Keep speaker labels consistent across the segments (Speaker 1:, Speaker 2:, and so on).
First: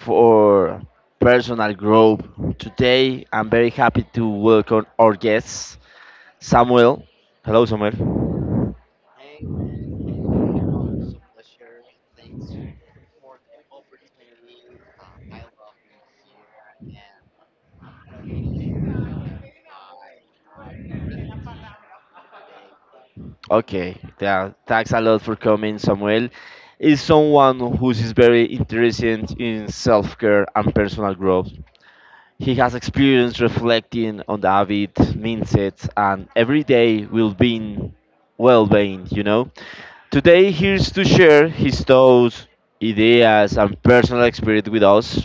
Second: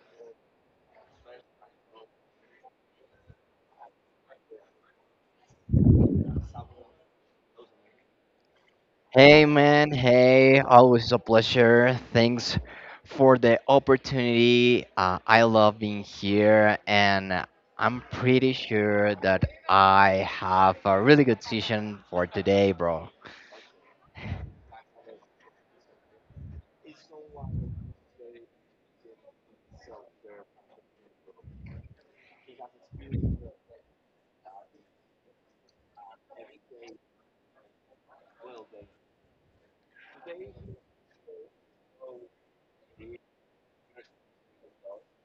Speaker 1: for personal growth. Today I'm very happy to welcome our guest, Samuel. Hello, Samuel.
Speaker 2: Hey man, hey, always a pleasure. Thanks for the opportunity. I love being here, and I'm pretty sure that I have a really good session for today, bro.
Speaker 1: Okay, yeah, thanks a lot for coming, Samuel. Is someone who is very interested in self care and personal growth. He has experience reflecting on David Minset and every day will be well being, you know. Today he's to share his thoughts, ideas and personal experience with us.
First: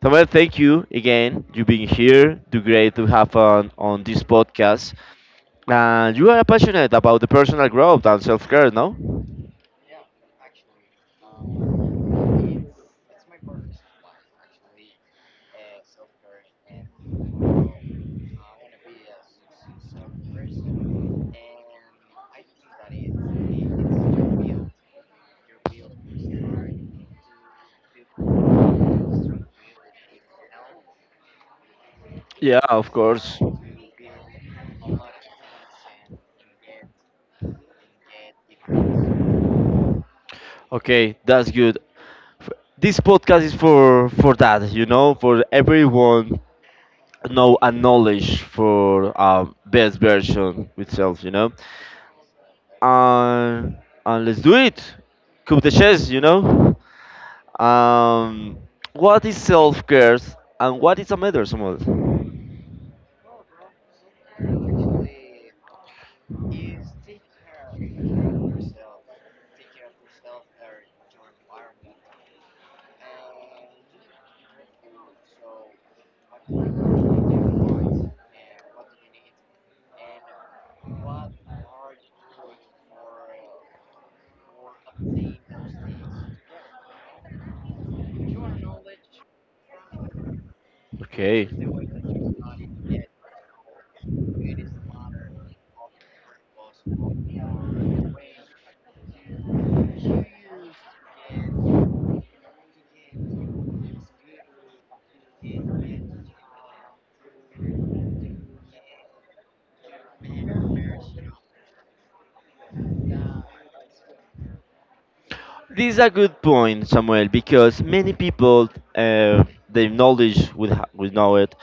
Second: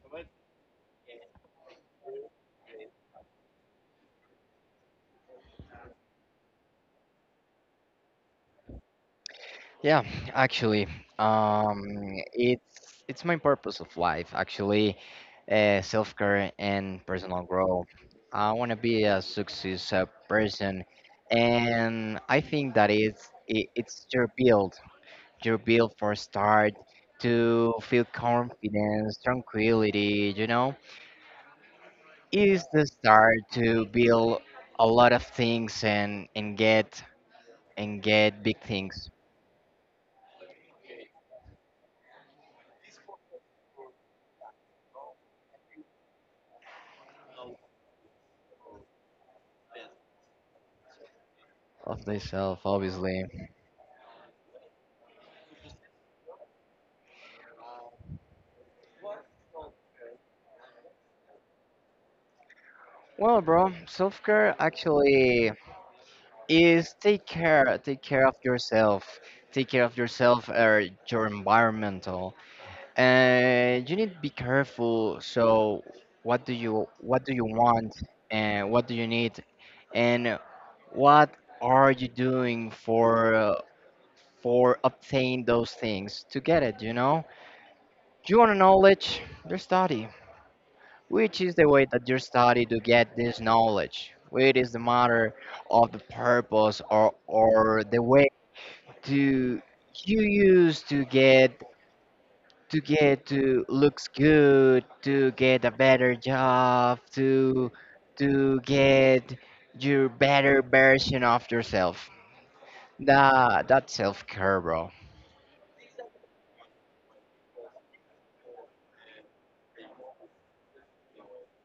Speaker 1: Samuel, thank you again. You being here. Do great to have on this podcast. And you are passionate about the personal growth and self care, no?
Speaker 2: Yeah, actually, um, it's my purpose of life, actually, self care and personal growth. I want to be a success person, and I think that it's your build. You're built for start to feel confidence, tranquility, you know?
Speaker 1: Yeah,
Speaker 2: Is the
Speaker 1: of
Speaker 2: start
Speaker 1: course.
Speaker 2: to build a lot of things and get big things
Speaker 1: Okay, that's good. This podcast is for that, you know, for everyone, know and knowledge for best version itself, you know.
Speaker 2: of thyself, obviously.
Speaker 1: and and let's do it, coup the chess, you know. um what is self-care and what is a matter, Samuel?
Speaker 2: Well, bro, self-care actually is take care, take care of yourself or your environmental. And you need to be careful. So, what do you want, and what do you need, and what are you doing for obtain those things to get it. You want knowledge, your study, which
Speaker 1: Okay,
Speaker 2: is the way that you study to get this knowledge. Which is the matter of the purpose or the way to you use to get to looks good to get a better job to get your better version of yourself. Nah, that's self care, bro.
Speaker 1: this is a good point, Samuel, because many people they knowledge would know it,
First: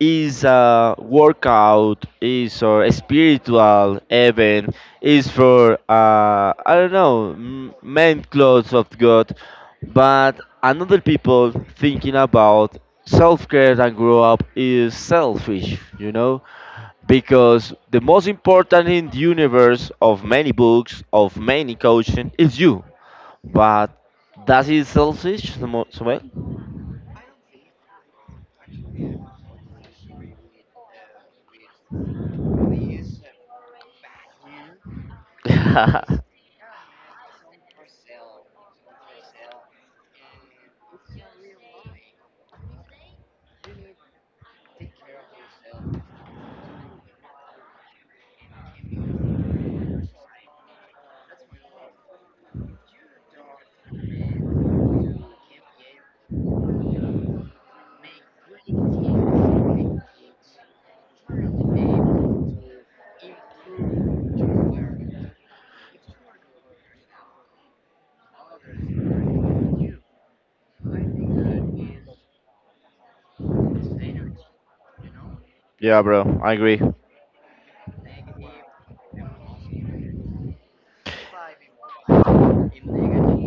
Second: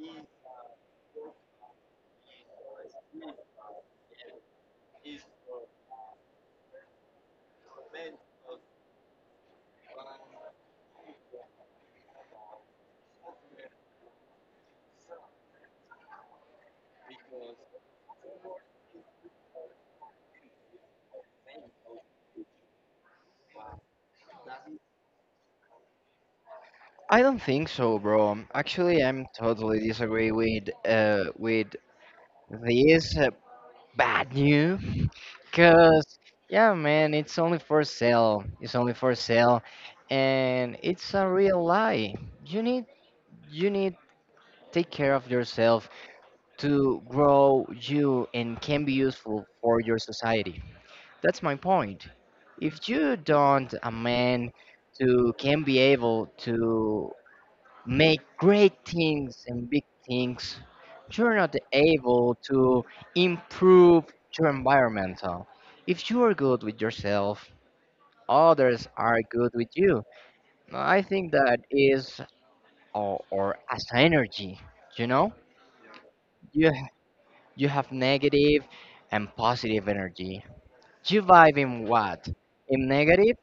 Speaker 1: is a workout, is a spiritual event, is for I don't know men clothes of God, but another people thinking about self care and grow up is selfish, you know, because the most important in the universe of many books of many coaching is you, but that is selfish, Samuel.
Speaker 2: I don't think so, bro. Actually, I'm totally disagree with with this bad news, cause yeah, man, it's only for sale. It's only for sale, and it's a real lie. You need you need take care of yourself to grow you and can be useful for your society. That's my point. If you don't a man to can be able to make great things and big things, you're not able to improve your environmental. If you are good with yourself, others are good with you. I think that is, or as energy, you know?
Speaker 1: Yeah, bro, I
Speaker 2: You,
Speaker 1: agree.
Speaker 2: you have negative and positive energy. You vibe in what? In negative?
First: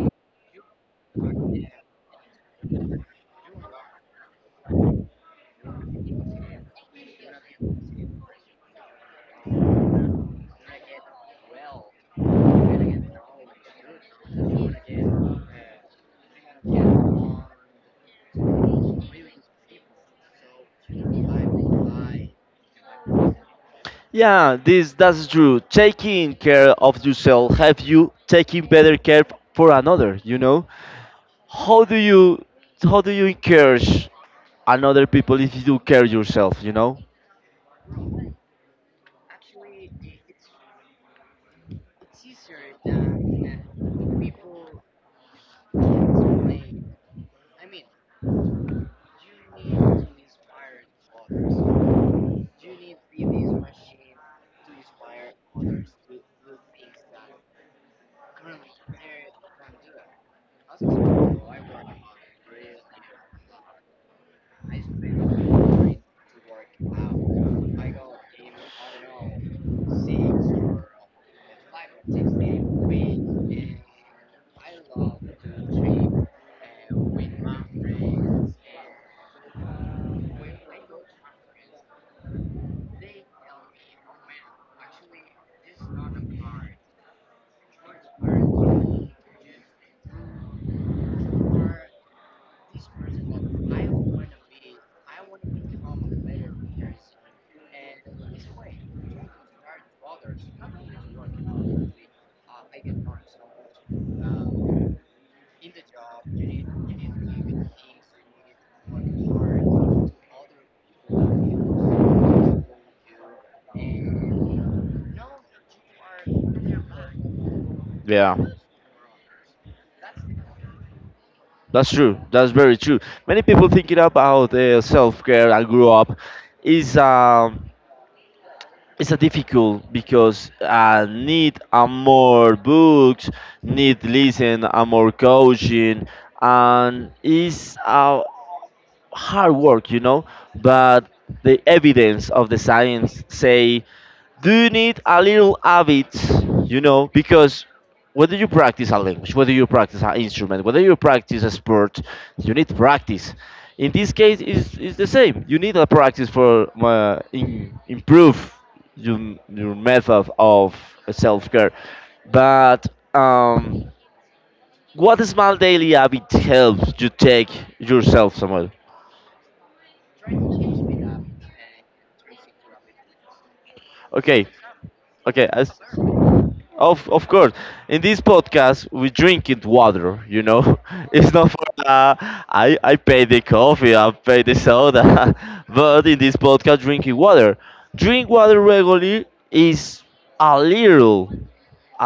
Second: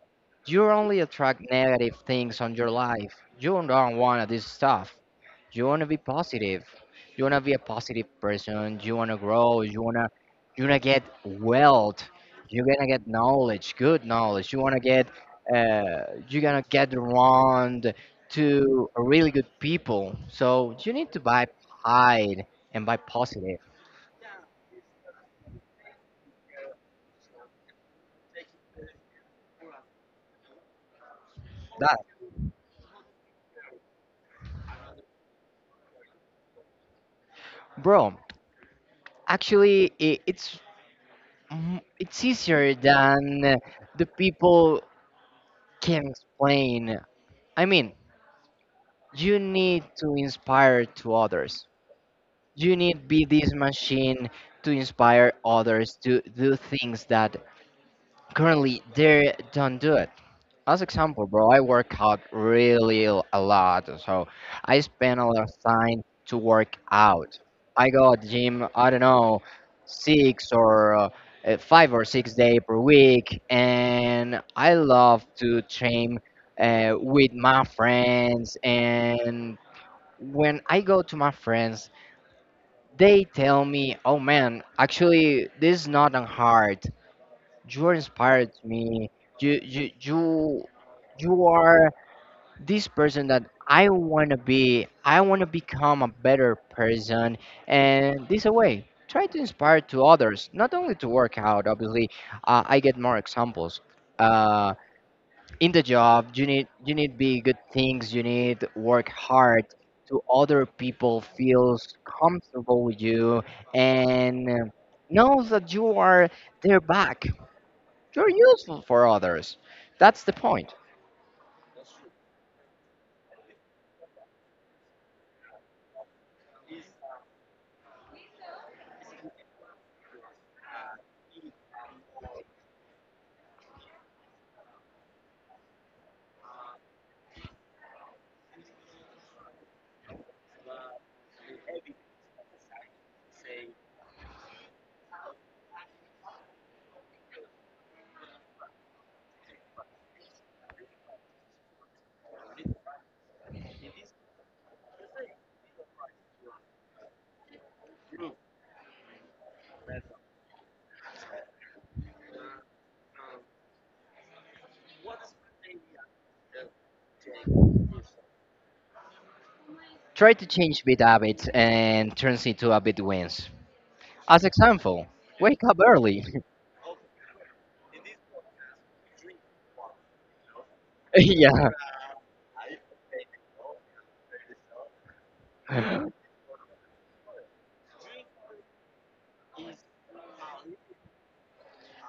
Speaker 2: You only attract negative things on your life. You don't want this stuff. You want to be positive. You want to be a positive person. You want to grow. You want to get wealth. You're going to get knowledge, good knowledge. You're going to get around to really good people. So you need to buy hide and buy positive.
Speaker 1: Yeah, this that's true. Taking care of yourself help you taking better care for another. You know, how
Speaker 2: That
Speaker 1: do you how do you encourage another people if you do care yourself? You know,
Speaker 2: bro, actually it's easier than the people can explain. I mean, you need to inspire to others. You need be this machine to inspire others to do things that currently they don't do, as example, bro, I work out really a lot, so I spend a lot of time to work out. I go at the gym, I don't know, six or 5 or 6 day per week, and I love to train with my friends. And when I go to my friends, they tell me, "Oh man, actually, this is not that hard. You inspired me. You." You are this person that I want to be, I want to become a better person. And this way, try to inspire to others, not only to work out. Obviously, I get more examples. Uh, in the job, you need be good things. You need work hard to other people feels comfortable with you and, knows that you are their back. You're
Speaker 1: yeah,
Speaker 2: useful for others. That's the point.
Speaker 1: that's true. That's very true. Many people thinking about self care and grow up is it's a difficult because I need a more books, need listen a more coaching, and it's a hard work, you know. But the evidence of the science say, do you need a little habit, you know, because whether you practice a language, whether you practice an instrument, whether you practice a sport, you need practice. In this case, it's the same. You need a practice for improve your method of self care. But um, what small daily habit helps you take yourself somewhere?
Speaker 2: Try to change bad habits and turns into a bit wins. As
Speaker 1: Okay,
Speaker 2: example,
Speaker 1: okay,
Speaker 2: wake
Speaker 1: as,
Speaker 2: up early.
Speaker 1: of course. In this podcast, we drink it water. You know, it's
Speaker 2: yeah,
Speaker 1: not for I pay the coffee, I pay the soda, but in this podcast, drinking water. Drink water regularly is a little,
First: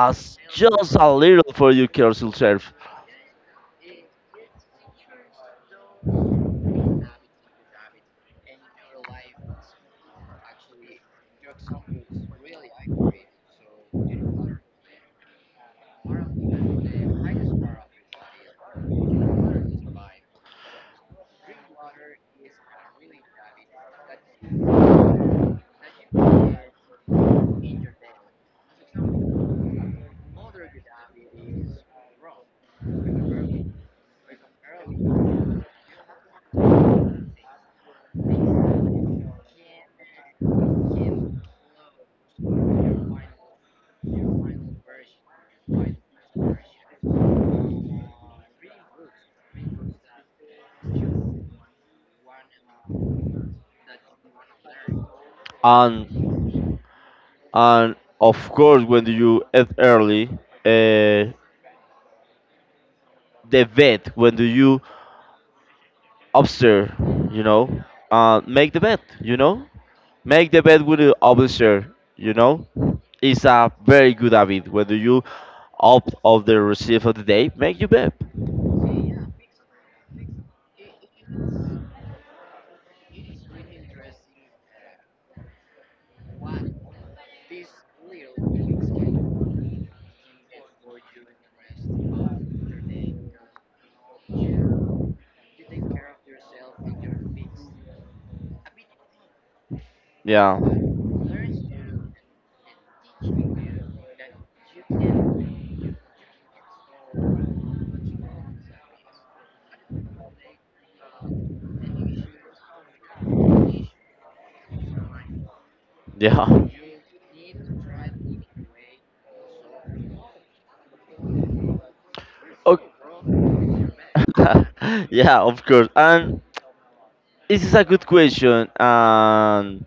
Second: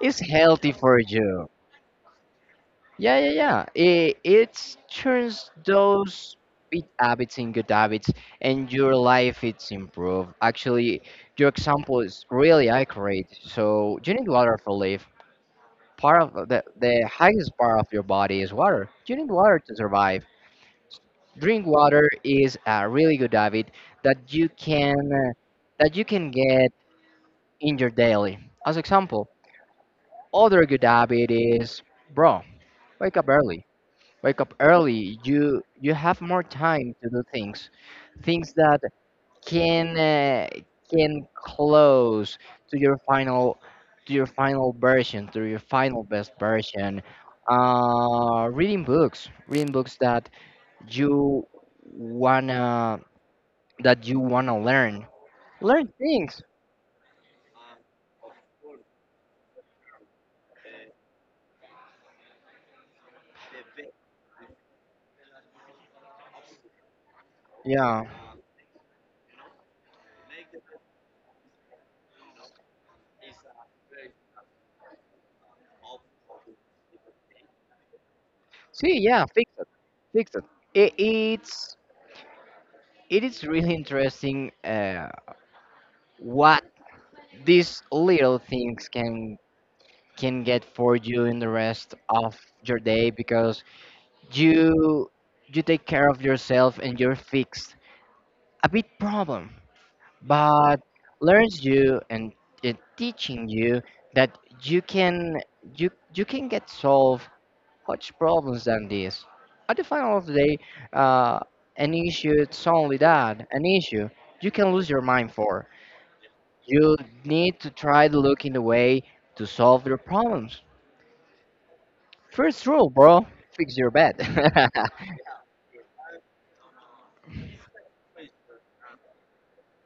Speaker 2: it's healthy
Speaker 1: just
Speaker 2: for
Speaker 1: a
Speaker 2: you.
Speaker 1: little for your careful self,
Speaker 2: Yeah, yeah, yeah. It turns those bad habits in good habits, and your life it's improved. Actually, your example is really accurate. So you need water for life. Part of the highest part of your body is water. You need water to survive. Drink water is a really good habit that you can uh, that you can get in your daily. As example, other good habit is bro, wake up early. Wake up early. You have more time to do things, things that can, can close to your final to your final version, to your final best version. Reading books, that you wanna that you want to learn. Learn things.
Speaker 1: and and of course, when do you eat early? Uh, the vet. When do you upstairs, you know,
Speaker 2: Yeah.
Speaker 1: make the bed, you know, make the bed with the upstairs, you know, it's a very good habit. Whether you opt of the receive of the day, make your bed.
Speaker 2: See, yeah, fix it. Fix it. it it's it is really interesting, what these little things can get for you in the rest of your day, because you you take care of yourself and you're fixed. A big problem,
Speaker 1: Yeah,
Speaker 2: but learns you and it teaching you that you can get solved much problems than this. At the final of the day, uh, an issue it's only that an issue you can lose your mind for.
Speaker 1: yeah,
Speaker 2: You need to try to look in the way to solve your problems. First rule, bro,
Speaker 1: okay.
Speaker 2: fix your bed.
Speaker 1: Yeah, of course. And this is a good question.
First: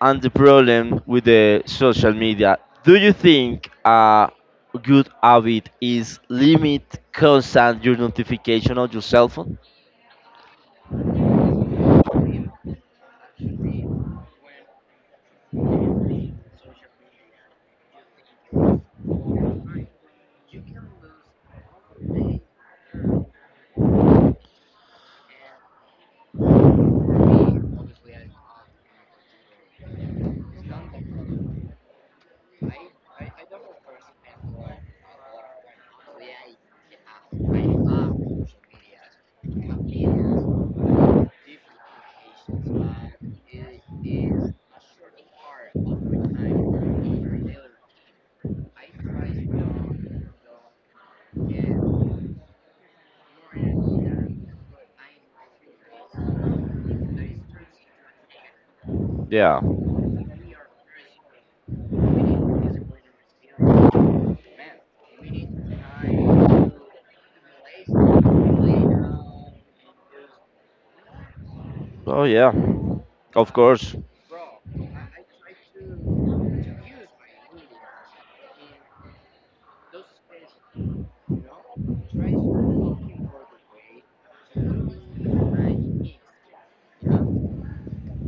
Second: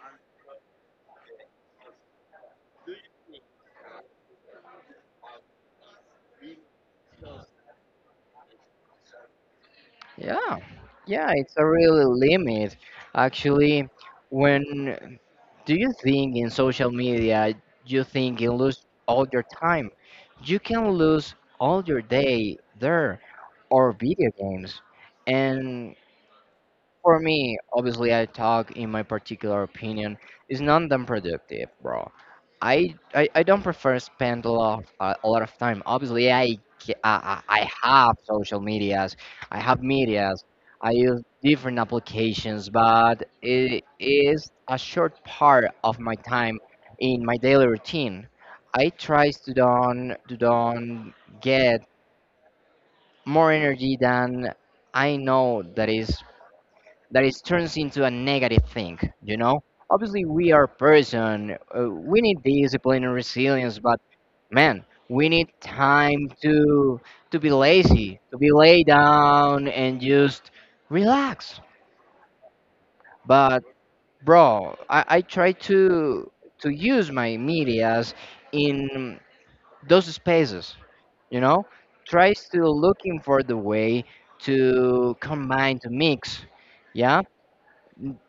Speaker 1: And the problem with the social media. Do you think a good habit is limit constant your notification on your cell phone?
Speaker 2: yeah, yeah, it's a really limit. Actually, when Do you think in social media you think you lose all your time? You can lose all your day there, or video games. And for me, obviously, I talk in my particular opinion. It's not that productive, bro. I don't prefer spend a lot of time. Obviously, I have social medias, I have medias, I use different applications, but it is a short part of my time in my daily routine. I try to don't get more energy than I know that is that it turns into a negative thing you
Speaker 1: Yeah.
Speaker 2: know Obviously, we are person, we need discipline and resilience, but man, we need time to be lazy, to be laid down, and just relax.
Speaker 1: Oh yeah. Of
Speaker 2: But
Speaker 1: course.
Speaker 2: bro, I try to use my medias in those spaces, you know, try still looking for the way to combine to mix, yeah, n-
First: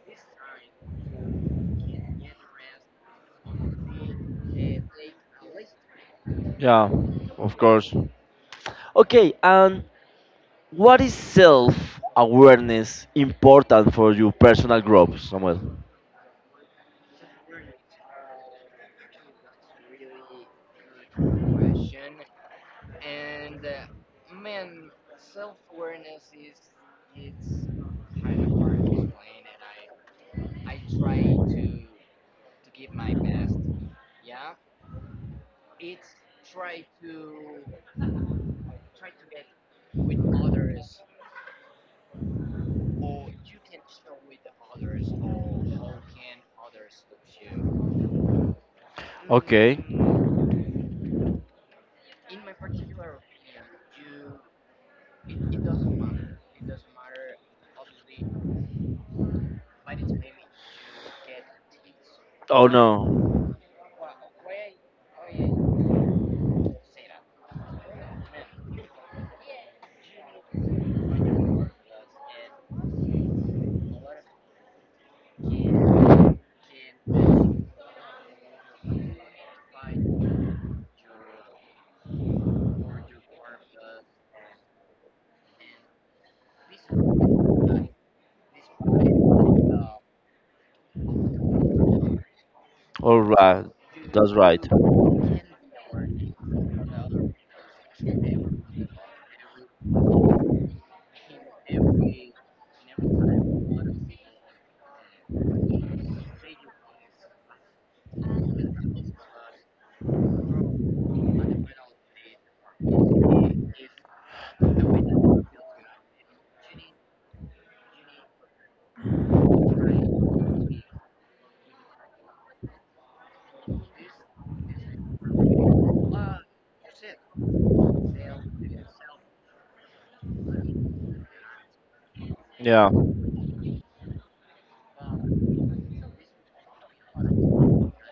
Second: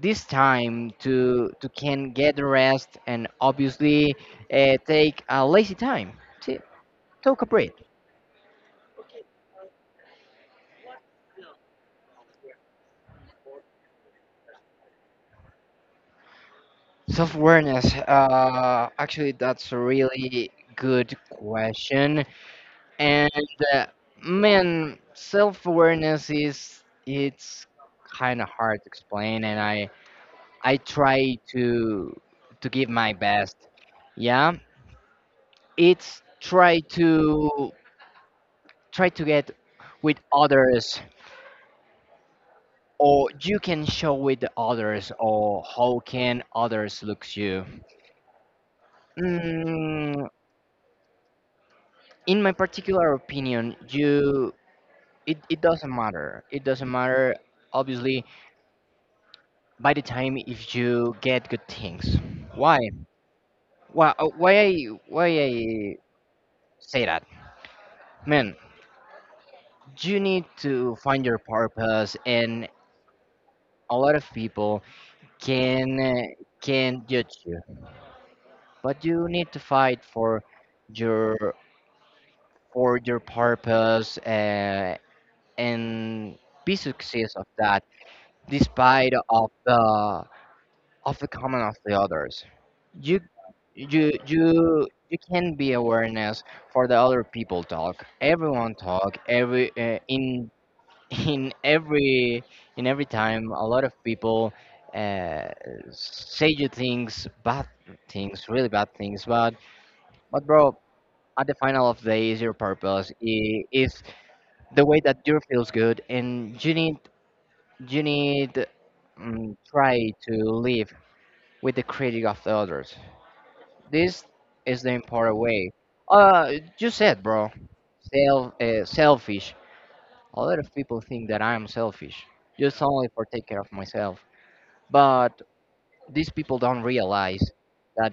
Speaker 2: this time to can get rest, and obviously, take a lazy time to
Speaker 1: Yeah.
Speaker 2: take a
Speaker 1: Of
Speaker 2: break.
Speaker 1: course. Okay, and what is self awareness important for your personal growth, Samuel?
Speaker 2: Self awareness, actually that's a really good question. And uh, man, self awareness is, it's kind of hard to explain, and I try to give my best. Yeah, it's try to get with others, or you can show with to others, or how can others look you
Speaker 1: Okay.
Speaker 2: mm, in my particular opinion, you, it doesn't matter, obviously, by the time if you get good things.
Speaker 1: Oh
Speaker 2: why
Speaker 1: no.
Speaker 2: why why i why i say that, man. You need to find your purpose. And a lot of people can, can judge you, but you need to fight for your purpose, and be success of that, despite of the comment of the others. you
Speaker 1: All right.
Speaker 2: you
Speaker 1: That's right.
Speaker 2: you you can be awareness for the other people talk. Everyone talk, every in in every time, a lot of people, uh, say you things, bad things, really bad things. But bro, at the final of the day, is your purpose, if the way that you feels good. And you need try to live with the critic of the others. This is the important way. uh you said, bro, self, selfish. A lot of people think that I'm selfish just
Speaker 1: Yeah,
Speaker 2: only for take care of myself, but these people don't realize that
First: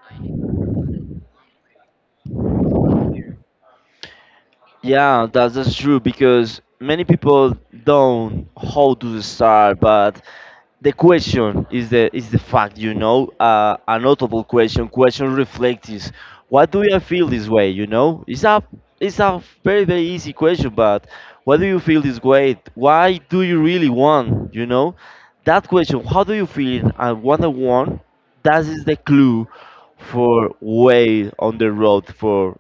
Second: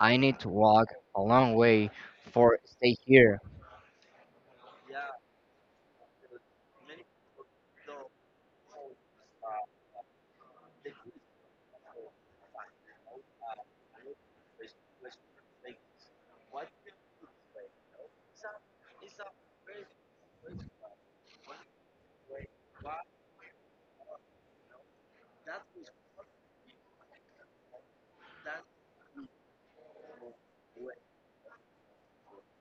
Speaker 2: I need to walk a long way for stay here.
Speaker 1: yeah, that's true because many people don't how to start, but the question is the fact, you know, a notable question reflects is, why do you feel this way, you know? It's a it's a very very easy question but why do you feel this way, why do you really want, you know? That question, how do you feel and what I want, that is the clue for way on the road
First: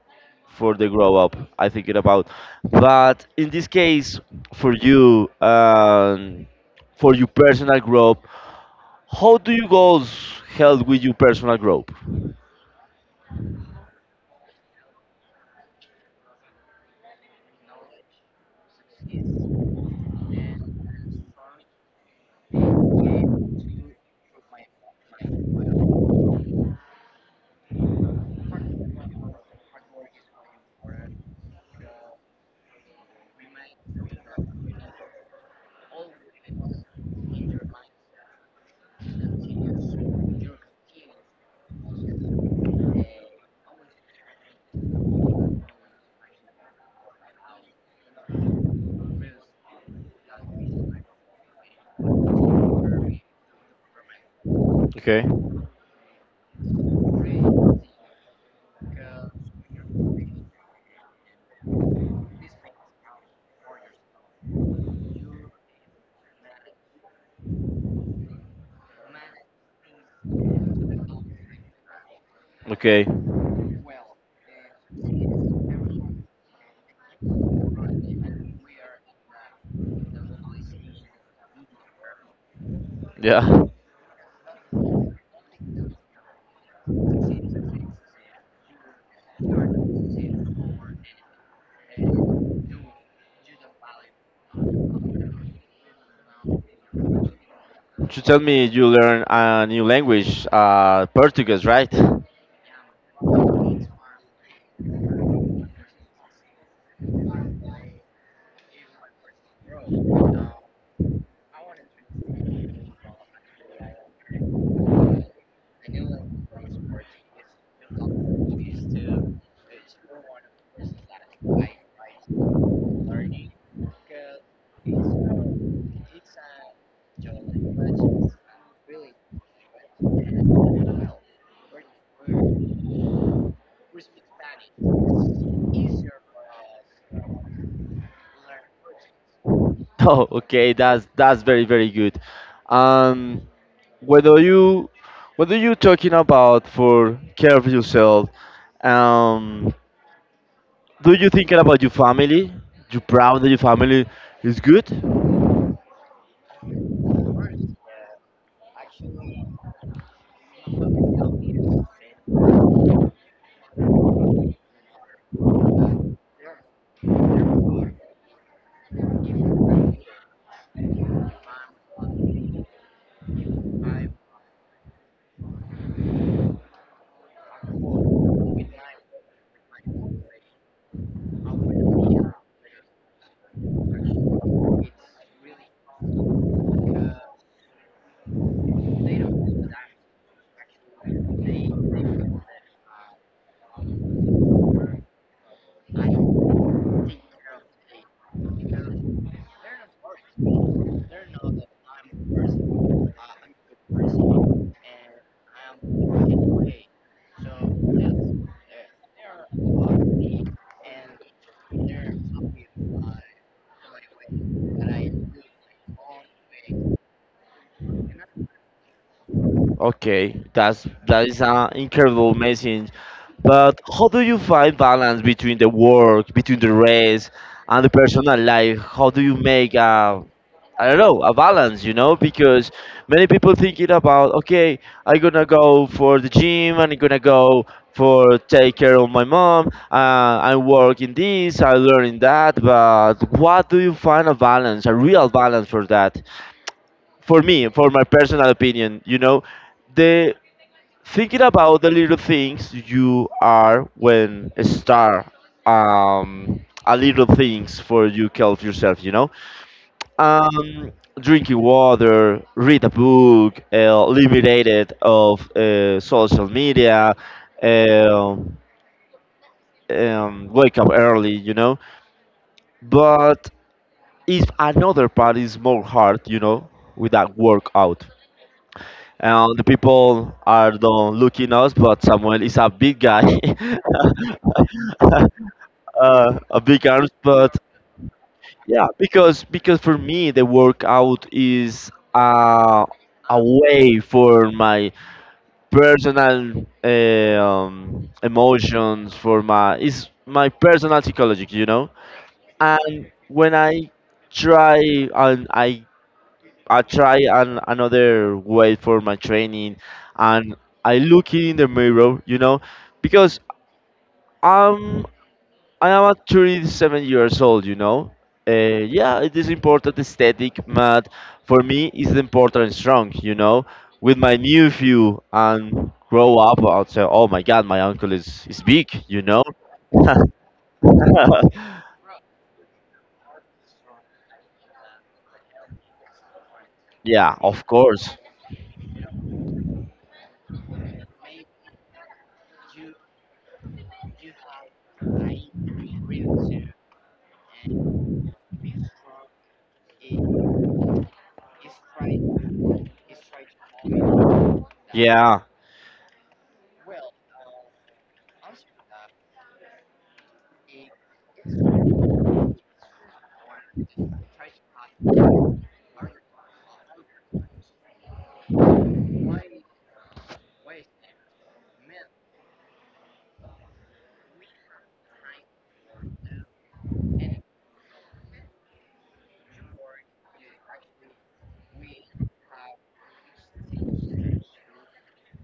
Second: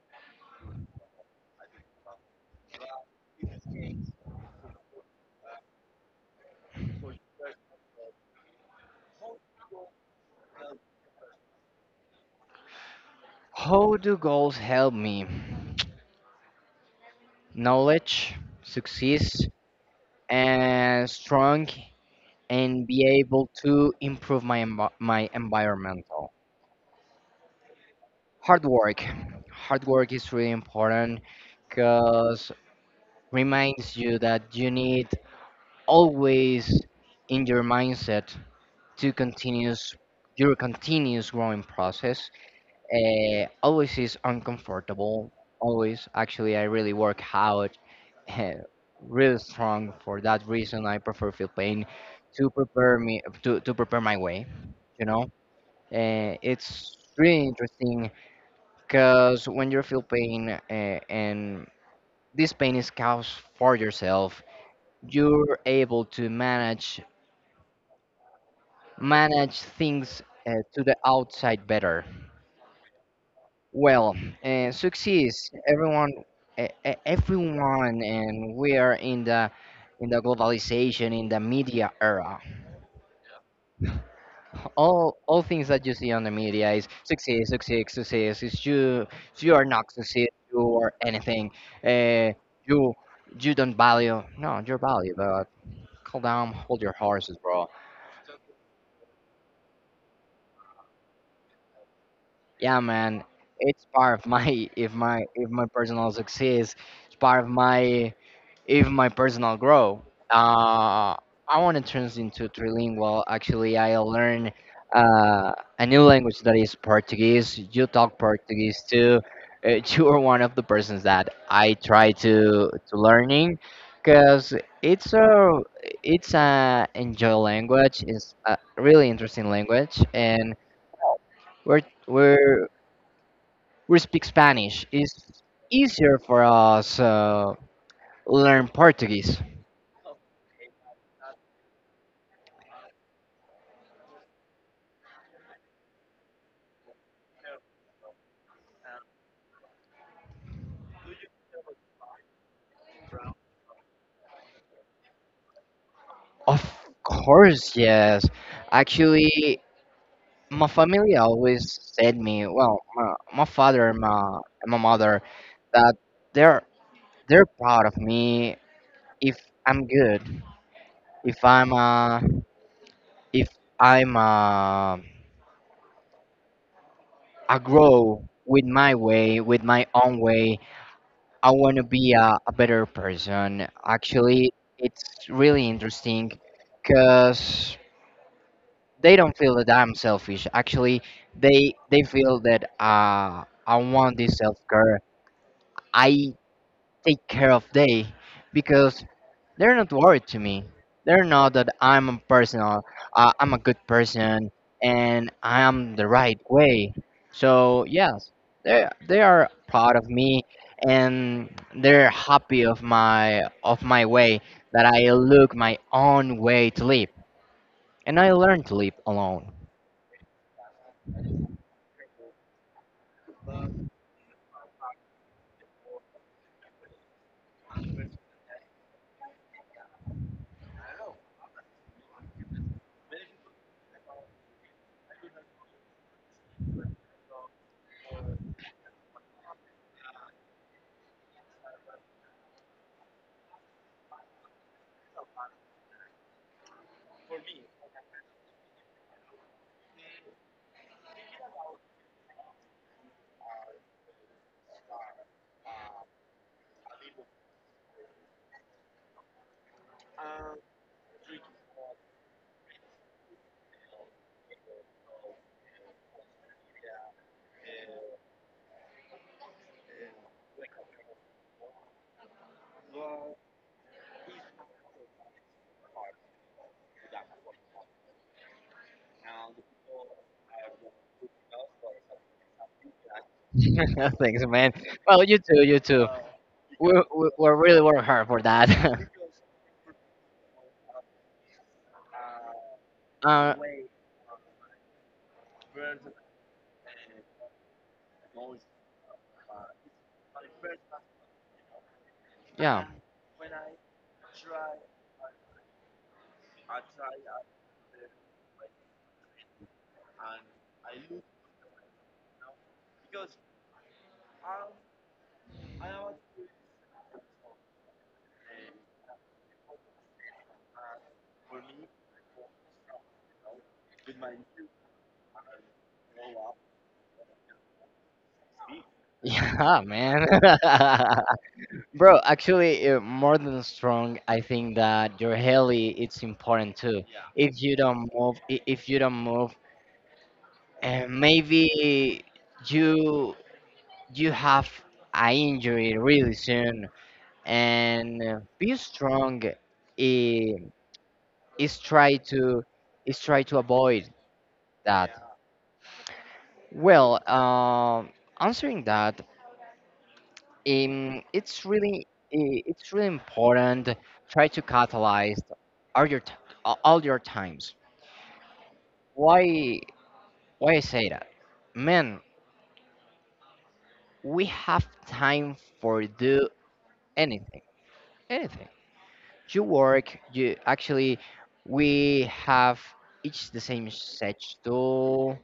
Speaker 1: for the grow up, I think it about. But in this case, for you, for your personal growth, how do you goals help with your personal growth?
Speaker 2: How do goals help me? Knowledge, success, and strong, and be able to improve my my environmental. Hard work. Hard work is really important, because reminds you that you need, always in your mindset, to continuous your continuous growing process. Always is uncomfortable. Always, actually, I really work hard, eh, real strong. For that reason, I prefer feel pain to prepare me to prepare my way. You know,
Speaker 1: Okay.
Speaker 2: it's really interesting, because when you feel pain, and this pain is caused for yourself, you're able to manage things, to the outside better.
Speaker 1: Okay.
Speaker 2: Well, success, everyone, everyone, and we are in the globalization, in the media era.
Speaker 1: Yeah.
Speaker 2: All things that you see on the media is success, success, success. It's you are not success, you are anything. Uh, you you don't value. No, you're value, but calm down, hold your horses, bro.
Speaker 1: You tell me you learn a new language, Portuguese, right?
Speaker 2: Yeah, man, it's part of my if my personal success. It's part of my, even my personal growth. Uh, I want to turn into trilingual. Actually, I learn, uh, a new language that is Portuguese. You talk Portuguese too. You are one of the persons that I try to learning, because it's a it's a enjoy language. It's a really interesting language, and we're we're we speak Spanish. It's easier for us, learn Portuguese.
Speaker 1: Oh, okay. That's very very good. Um, whether you whether you talking about for care of yourself, um, do you thinking about your family? You proud that your family is good?
Speaker 2: Of course, yes. Actually, my family always said me, well, my father and my mother, that they're they're proud of me if I'm good, if I'm uh, if I'm I grow with my way, with my own way. I want to be a better person. Actually, it's really interesting, cause they don't feel that I'm selfish. Actually, they feel that I want this self care. I take care of they because they're not worried to me. They're not that I'm a person, or, I'm a good person and I am the right way. So yes, they are proud of me and they're happy of my way that I look my own way to live and I learn to live alone.
Speaker 1: Okay, that's that is an incredible message. But how do you find balance between the work, between the race, and the personal life? How do you make a, I don't know, a balance? You know, because many people thinking about, okay, I'm gonna go for the gym and I'm gonna go for take care of my mom. I'm working this, I'm learning that. But what do you find a balance, a real balance for that? For me, for my personal opinion, you know, the thinking about the little things you are when start um a little things for you help yourself, you know. um Drinking water, read a book, limited of social media, um, wake up early, you know. But if another part is more hard, you know, with that workout, and the people are don't looking us, but Samuel is a big guy.
Speaker 2: Thanks, man. Well, you too, you too.
Speaker 1: Uh, a big
Speaker 2: We
Speaker 1: arms.
Speaker 2: we, we
Speaker 1: But
Speaker 2: really work hard for that.
Speaker 1: yeah, because for me the workout is a
Speaker 2: uh,
Speaker 1: way for my personal emotions, for my is my personal psychology, you know.
Speaker 2: yeah,
Speaker 1: And when I try and I try an, another way for my training, and I look in the mirror, you know, because I'm I am at 37 years old, you know. Yeah, it is important aesthetic, but for me, it's important and strong, you know. With my new view and grow up, I'll say, oh my God, my uncle is big, you know.
Speaker 2: yeah, man. Bro, actually, more than strong, I think that your heli it's important too.
Speaker 1: Yeah,
Speaker 2: If
Speaker 1: of
Speaker 2: you don't
Speaker 1: course.
Speaker 2: move, I- if you don't move, maybe you you have a injury really soon. And be strong. Is try to is try to avoid that.
Speaker 1: Yeah,
Speaker 2: Well, answering that, it's really important. Try to catalyze all your t- all your times. Why why I say that? Man, we have time for do anything, anything. You work. You Actually, we have each the same schedule,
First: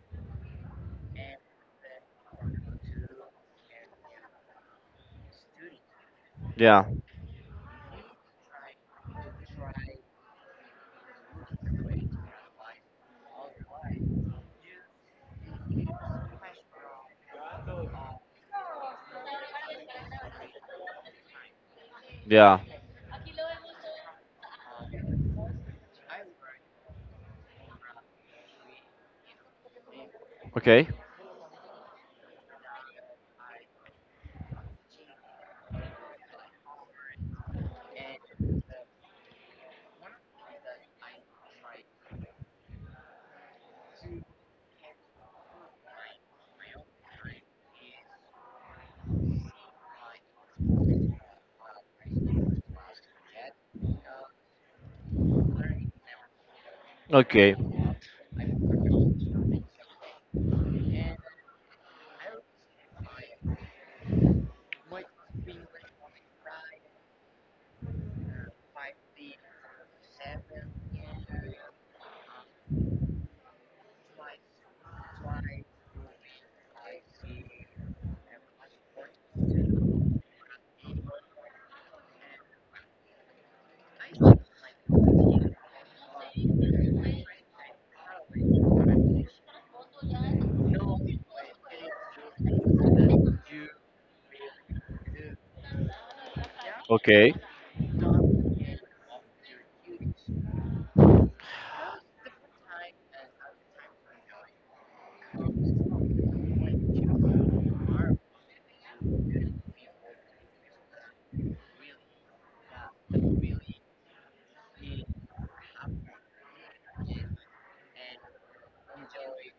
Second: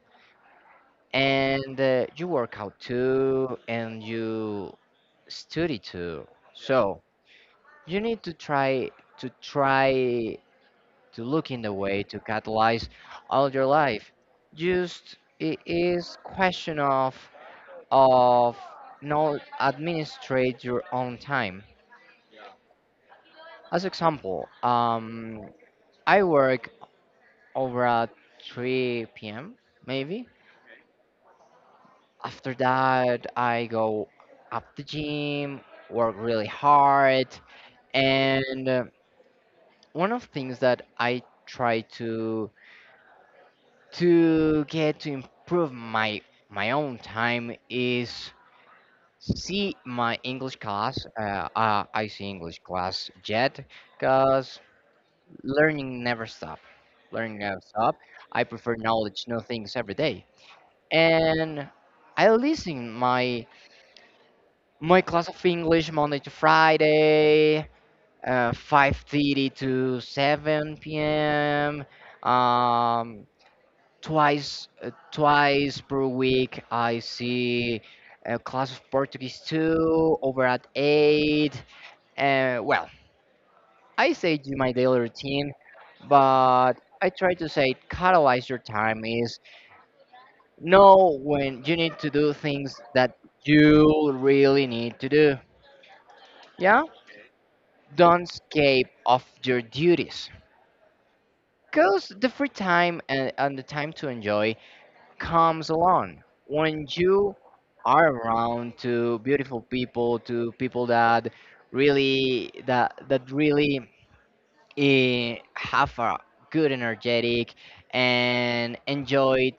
Speaker 2: and you work out too, and you study too.
Speaker 1: yeah,
Speaker 2: So you need to try to look in the way to catalyze all your life, just it is question of not administrate your own time.
Speaker 1: yeah.
Speaker 2: As example, I work over at 3 p.m. maybe.
Speaker 1: Okay,
Speaker 2: After that, I go up the gym, work really hard, and one of things that I try to get to improve my own time is see my English class. I see English class yet, cause learning never stop. Learning
Speaker 1: okay,
Speaker 2: never stop. I prefer knowledge, new things every day, and I listen my class of English Monday to Friday, 5:30 to 7 p.m. Um, twice per week I see a class of Portuguese 2 over at 8. And well, I say do my daily routine, but I try to say catalyze your time is know when you need to do things that you really need to do. Yeah,
Speaker 1: okay.
Speaker 2: don't escape of your duties, because the free time and the time to enjoy comes along when you are around to beautiful people, to people that really have a good energetic and enjoy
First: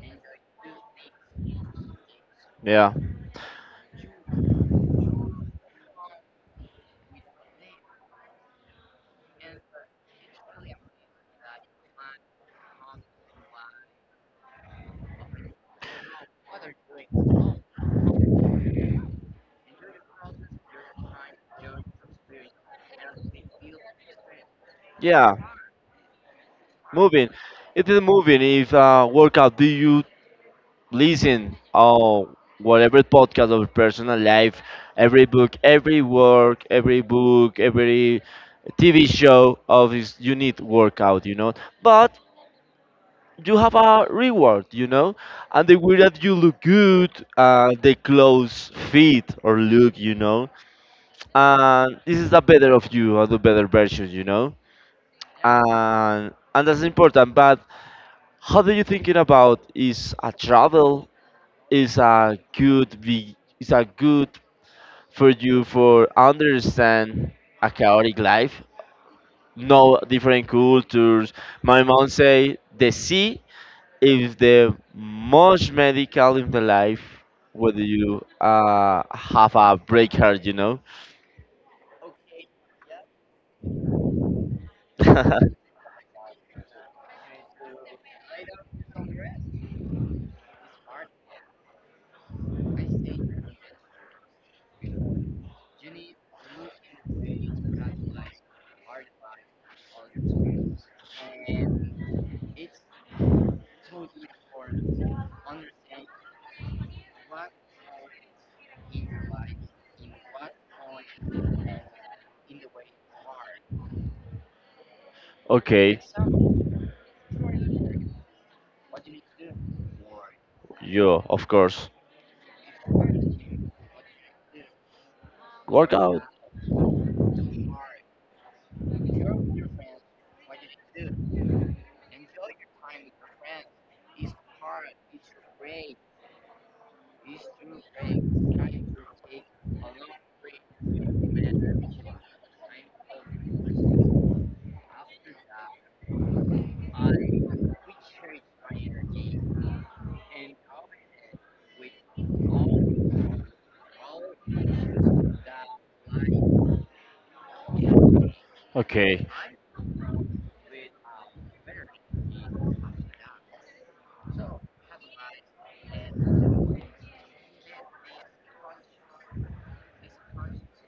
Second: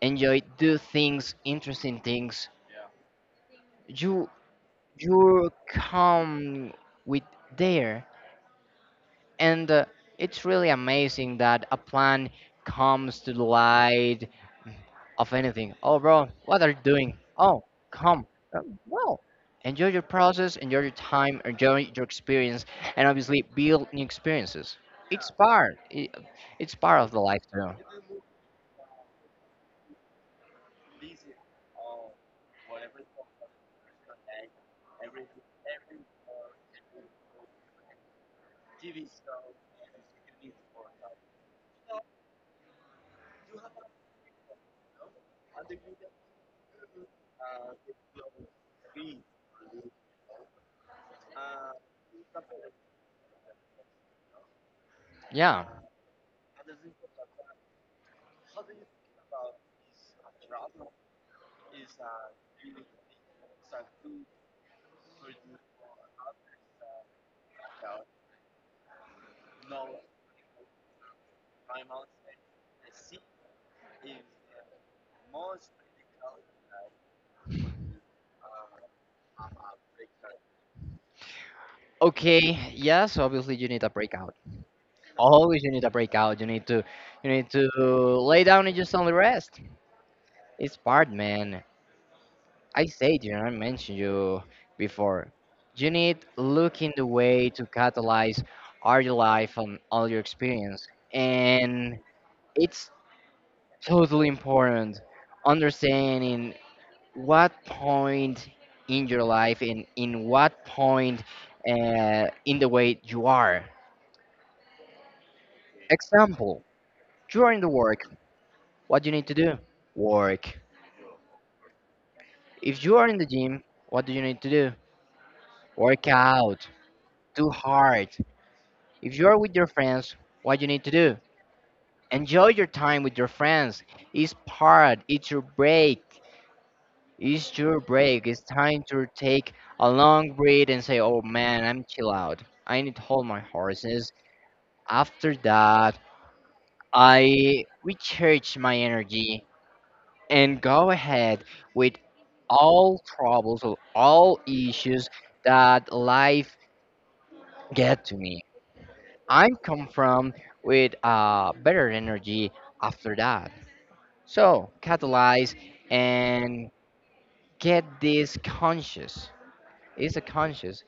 Speaker 2: enjoy do things, interesting things.
Speaker 1: Yeah.
Speaker 2: You you come with there, and it's really amazing that a plan comes to light of anything. Oh, bro, what are you doing? Oh, come. Uh, Well, enjoy your process, enjoy your time, enjoy your experience, and obviously build new experiences. It's
Speaker 1: Yeah,
Speaker 2: part. It's part of the
Speaker 1: moving.
Speaker 2: life too.
Speaker 1: It is moving. If workout, do you listen or whatever podcast of personal life, every book, every work, every book, every TV show of is you need workout, you know. But you have a reward, you know, and the way that you look good, the clothes fit or look, you know, and this is the better of you or the better version, you know,
Speaker 2: Yeah.
Speaker 1: and that's important. But how do you thinking about is a travel, is a good be is a good for you for understand a chaotic life, know different cultures. My mom say the sea is the most medical in the life whether you have a break heart, you know.
Speaker 2: Okay. Yes. Obviously, you need a breakout. Always, you need a breakout. You need to lay down and just only rest. It's part, man. I said you, I mentioned you before. You need looking the way to catalyze all your life and all your experience. And it's totally important understanding what point in your life and in what point in the way you are.
Speaker 1: Okay,
Speaker 2: Example, you are in the work, what do you need to do? Work.
Speaker 1: yeah, of course.
Speaker 2: If you are in the gym, what do you need to do? Work
Speaker 1: Workout.
Speaker 2: out. Do hard. If you are with your friends, what you need to do? Enjoy your time with your friends. It's part, it's your break. It's your break. It's time to take a long breath and say, oh man, I'm chill out. I need to hold my horses. After that, I recharge my energy and go ahead with all troubles or all issues that life get to me.
Speaker 1: Okay.
Speaker 2: I come from with better energy after that. So, catalyze and get this conscious. It's a conscious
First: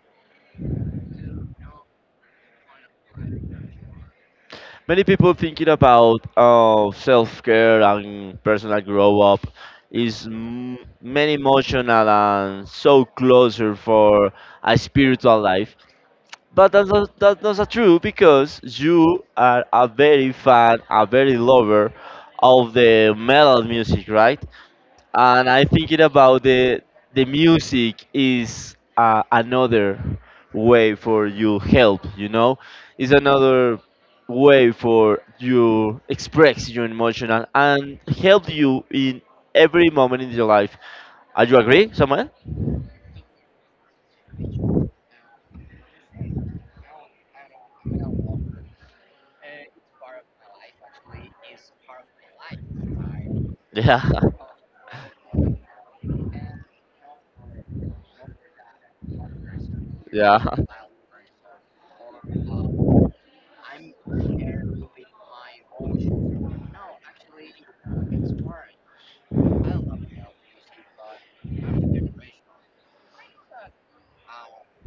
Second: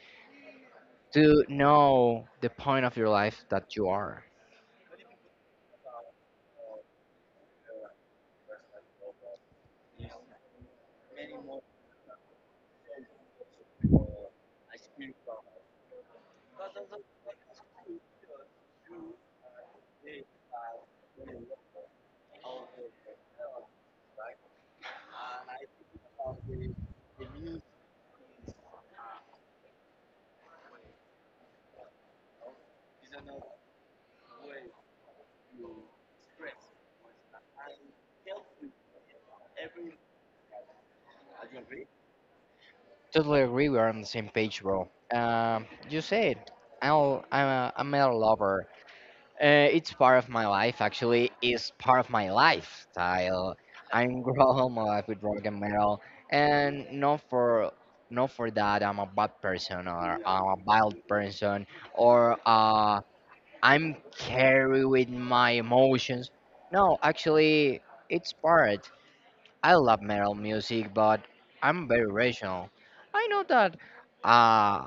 Speaker 2: to know the point of your life that you are.
Speaker 1: Many people thinking about self-care and personal grow up is many emotional and so closer for a spiritual life. But that's not true because you are a very fan, a very lover of the metal music, right? And I thinking about the music is another way for you help. You know, is another way for you express your emotional and help you in every moment in your life. Are you agree, Samuel?
Speaker 2: Totally agree. We are on the same page, bro. You said I'm a lover. It's part of my life. Actually, it's part of my lifestyle.
Speaker 1: Yeah,
Speaker 2: I'm growing all my life with rock and metal, and not for that I'm a bad person or I'm
Speaker 1: yeah.
Speaker 2: a wild person or I'm carried with my emotions. No, actually, it's part. I love metal music, but I'm very rational. I know that uh,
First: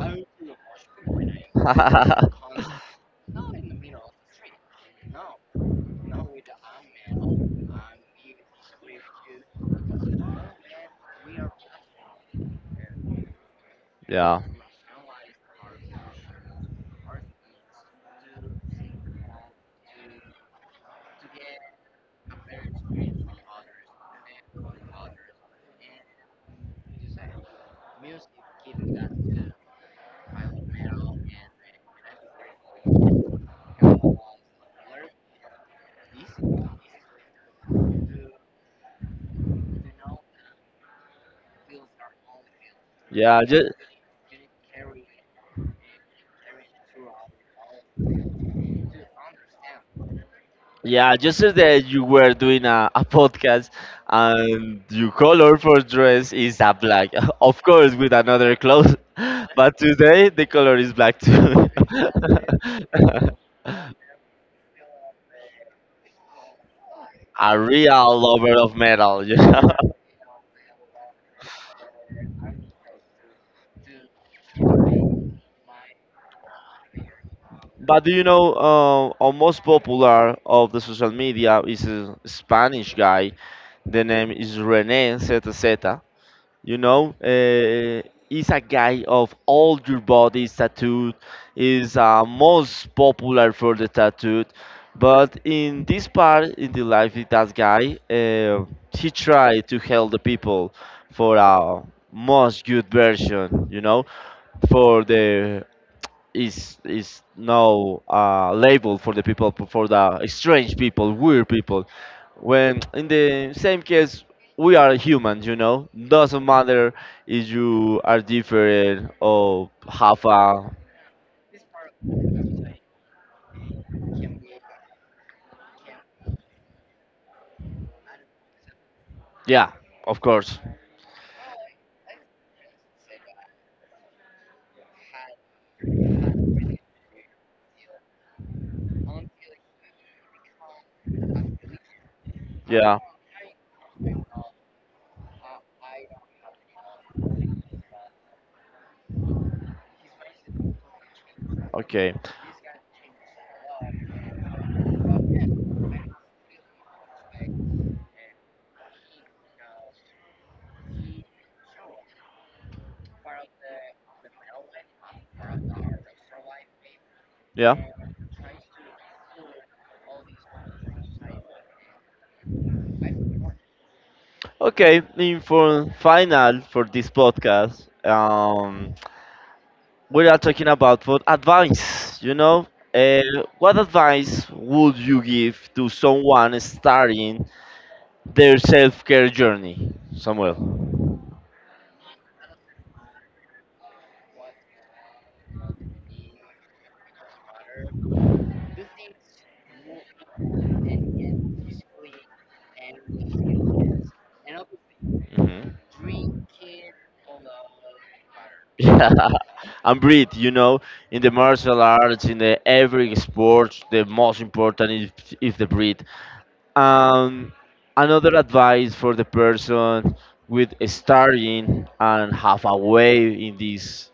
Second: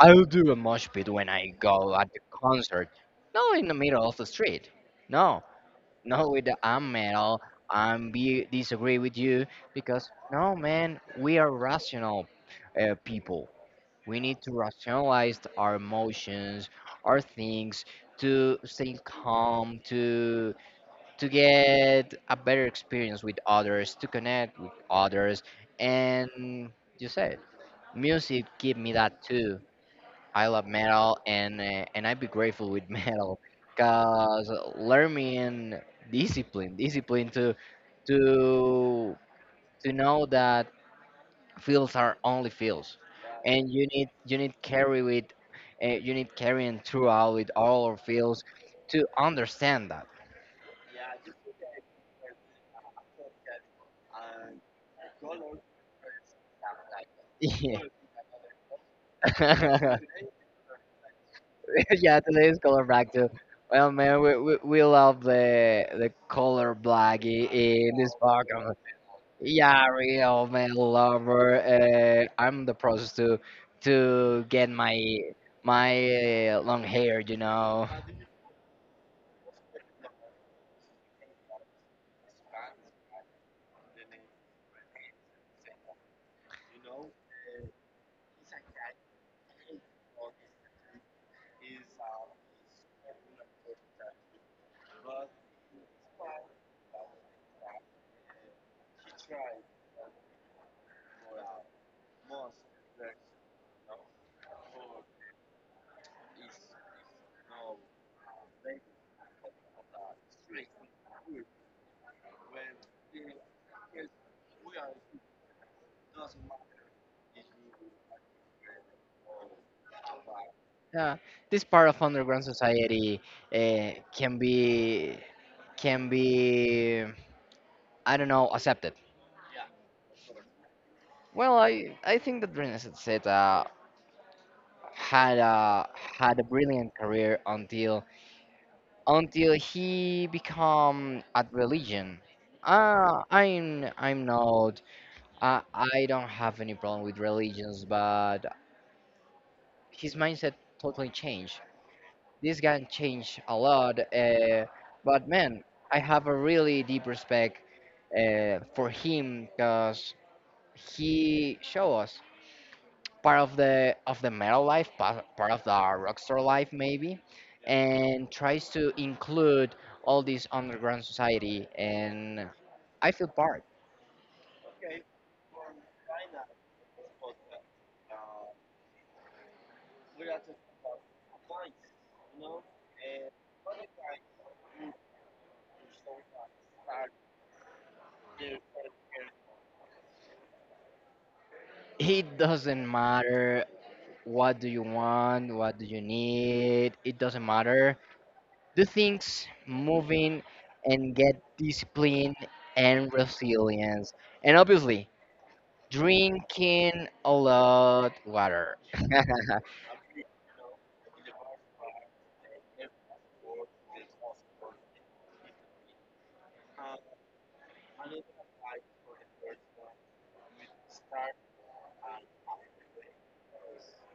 Speaker 2: I'll do a mosh pit when I go at the concert, not in the middle of the street. No, not with the I'm metal. I'm be disagree with you because no, man, we are rational people. We
Speaker 1: Yeah,
Speaker 2: need to rationalize our emotions, our things, to stay calm, to get a better experience with others, to connect with others, and you said, music give me that too. I love metal, and and I'd be grateful with metal, cause learning discipline, to to know that fields are only fields,
Speaker 1: yeah.
Speaker 2: and
Speaker 1: Just
Speaker 2: you need carry with, you need carrying throughout with all our fields to understand that.
Speaker 1: yeah, just as that you were doing a podcast and your color for dress is a black. Of
Speaker 2: Yeah.
Speaker 1: course, with another clothes. But today the color is black too.
Speaker 2: Yeah, today is color black too. Well, man, we love the color black
Speaker 1: A
Speaker 2: in this
Speaker 1: real lover
Speaker 2: podcast.
Speaker 1: of metal, you know.
Speaker 2: Yeah, real man lover. I'm the process to get my long hair, you know.
Speaker 1: But do you know, our most popular of the social media is a Spanish guy. The name is René ZZ. You know, he's a guy of all your body's tattooed, is most popular for the tattooed. But in this part in the life of that guy, he tried to help the people for a most good version, you know, for the is no label for the people, for the strange people, weird people, when in the same case we are humans, you know, doesn't matter if you are different or have a,
Speaker 2: Yeah, this part of underground society can be can be I don't know accepted.
Speaker 1: yeah, of course,
Speaker 2: Well, I think that René Zeta had a brilliant career until he become a religion.
Speaker 1: yeah,
Speaker 2: Uh, I'm I'm not I don't have any problem with religions, but his mindset totally changed.
Speaker 1: okay,
Speaker 2: This can changed a lot. But man, I have a really deep respect for him because he show us part of the metal life, part of the rockstar life maybe,
Speaker 1: yeah.
Speaker 2: and tries to include all this underground society. And I feel part.
Speaker 1: Okay, in for final for this podcast, we are talking about for advice. You know, uh, what advice would you give to someone starting their self-care journey, Samuel?
Speaker 2: It doesn't matter what do you want, what do you need. It doesn't matter, do things moving and get discipline and resilience and obviously
Speaker 1: Hmm.
Speaker 2: drinking a lot water.
Speaker 1: Yeah, and breathe. You know, in the martial arts, in the every sport, the most important is the breathe. Um, another advice for the person with starting and half away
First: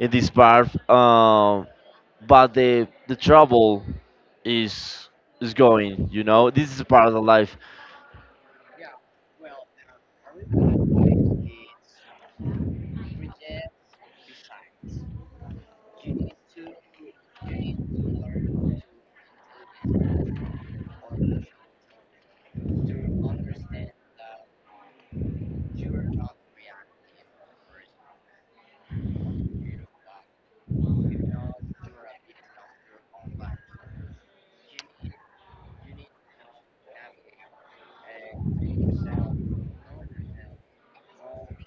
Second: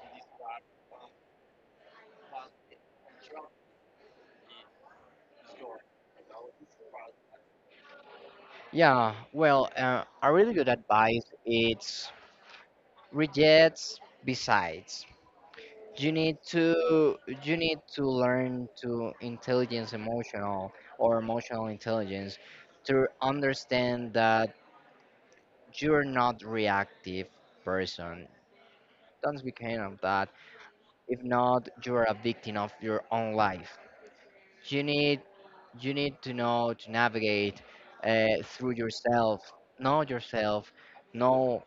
Speaker 1: in this part. But the trouble is is going. You know, this is a part of the life.
Speaker 2: Yeah, well, a really good advice it's rejects. Besides, you need to, learn to intelligence emotional or emotional intelligence, to understand that you're not reactive person, don't be kind of that. If not, you are a victim of your own life. You need you need to know to navigate through yourself, know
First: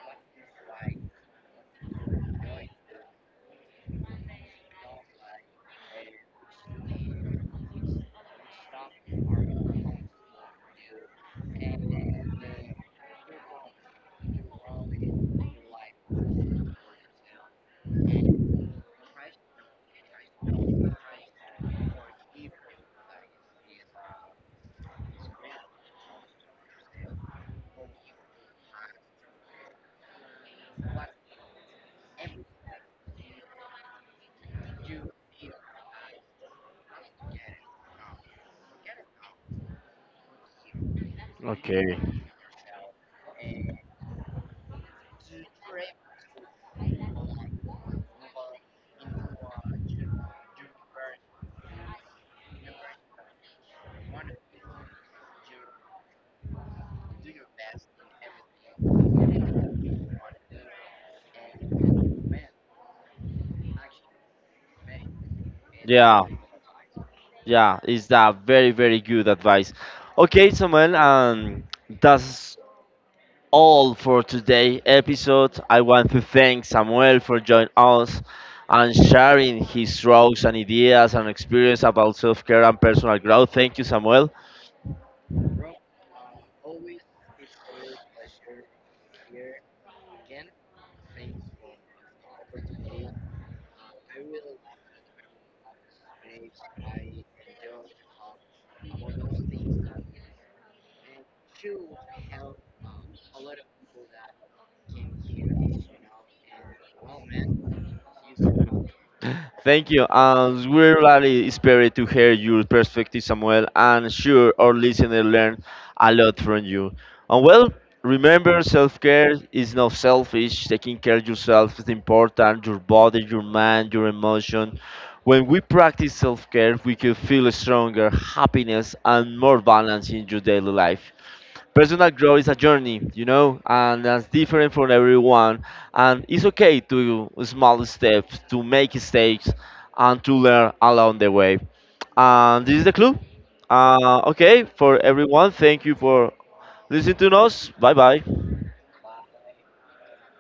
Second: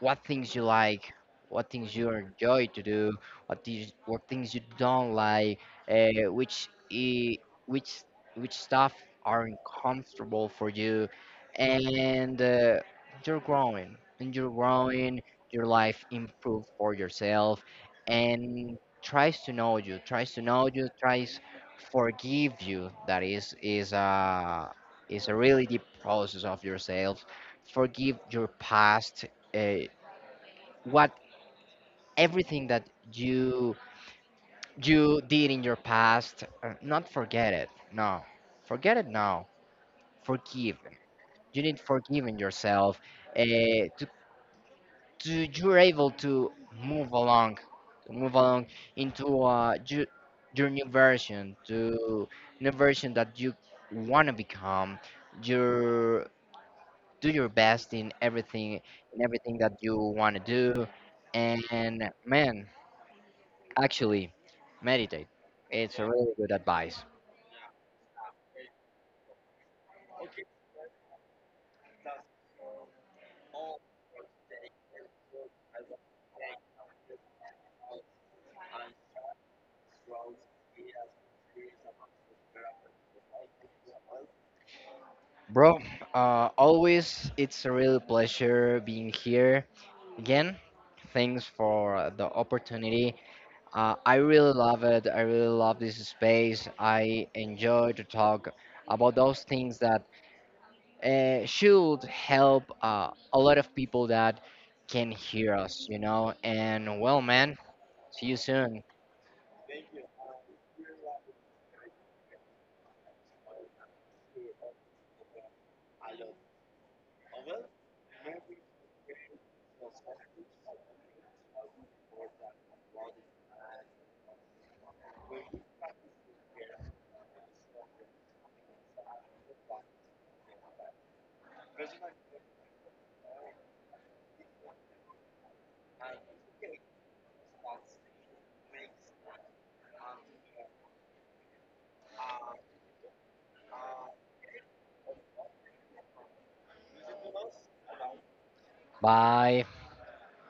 Speaker 2: what things you like, what things you enjoy to do, what things you don't like, which I- which which stuff are not comfortable for you, and you're growing and you're growing. Your life improve for yourself, and tries to know you, tries to know you, tries forgive you. That is a really deep process of yourself. Forgive your past. Uh, what everything that you you did in your past, not forget it, no, forget it now, forgive. You need
Speaker 1: Okay.
Speaker 2: forgiving yourself, uh, to, to you're able to move along, to move along into your new version, to new version that you want to become. Your do your best in everything, in everything that you want to do, and man, actually, meditate. It's a
Speaker 1: Yeah,
Speaker 2: really good advice.
Speaker 1: yeah, it's a very very good advice. Okay, Samuel, that's all for today episode. I want to thank Samuel for joining us and sharing his thoughts and ideas and experience about self-care and personal growth. Thank you, Samuel.
Speaker 2: Bro, always it's a real pleasure being here again. Thanks for the opportunity. I really love it. I really love this space. I enjoy to talk about those things that should help a lot of people that can hear us. And well, man, see you soon.
Speaker 1: Thank you. We're really inspired to hear your perspective, Samuel, and sure our listeners learn a lot from you. And well, remember, self-care is not selfish. Taking care of yourself is important. Your body, your mind, your emotion. When we practice self-care, we can feel stronger, happiness, and more balance in your daily life. Personal growth is a journey, you know, and that's different for everyone. And it's okay to small steps, to make mistakes, and to learn along the way. And this is the clue. Okay, for everyone, thank you for listening to us. Bye bye.
Speaker 2: Bye.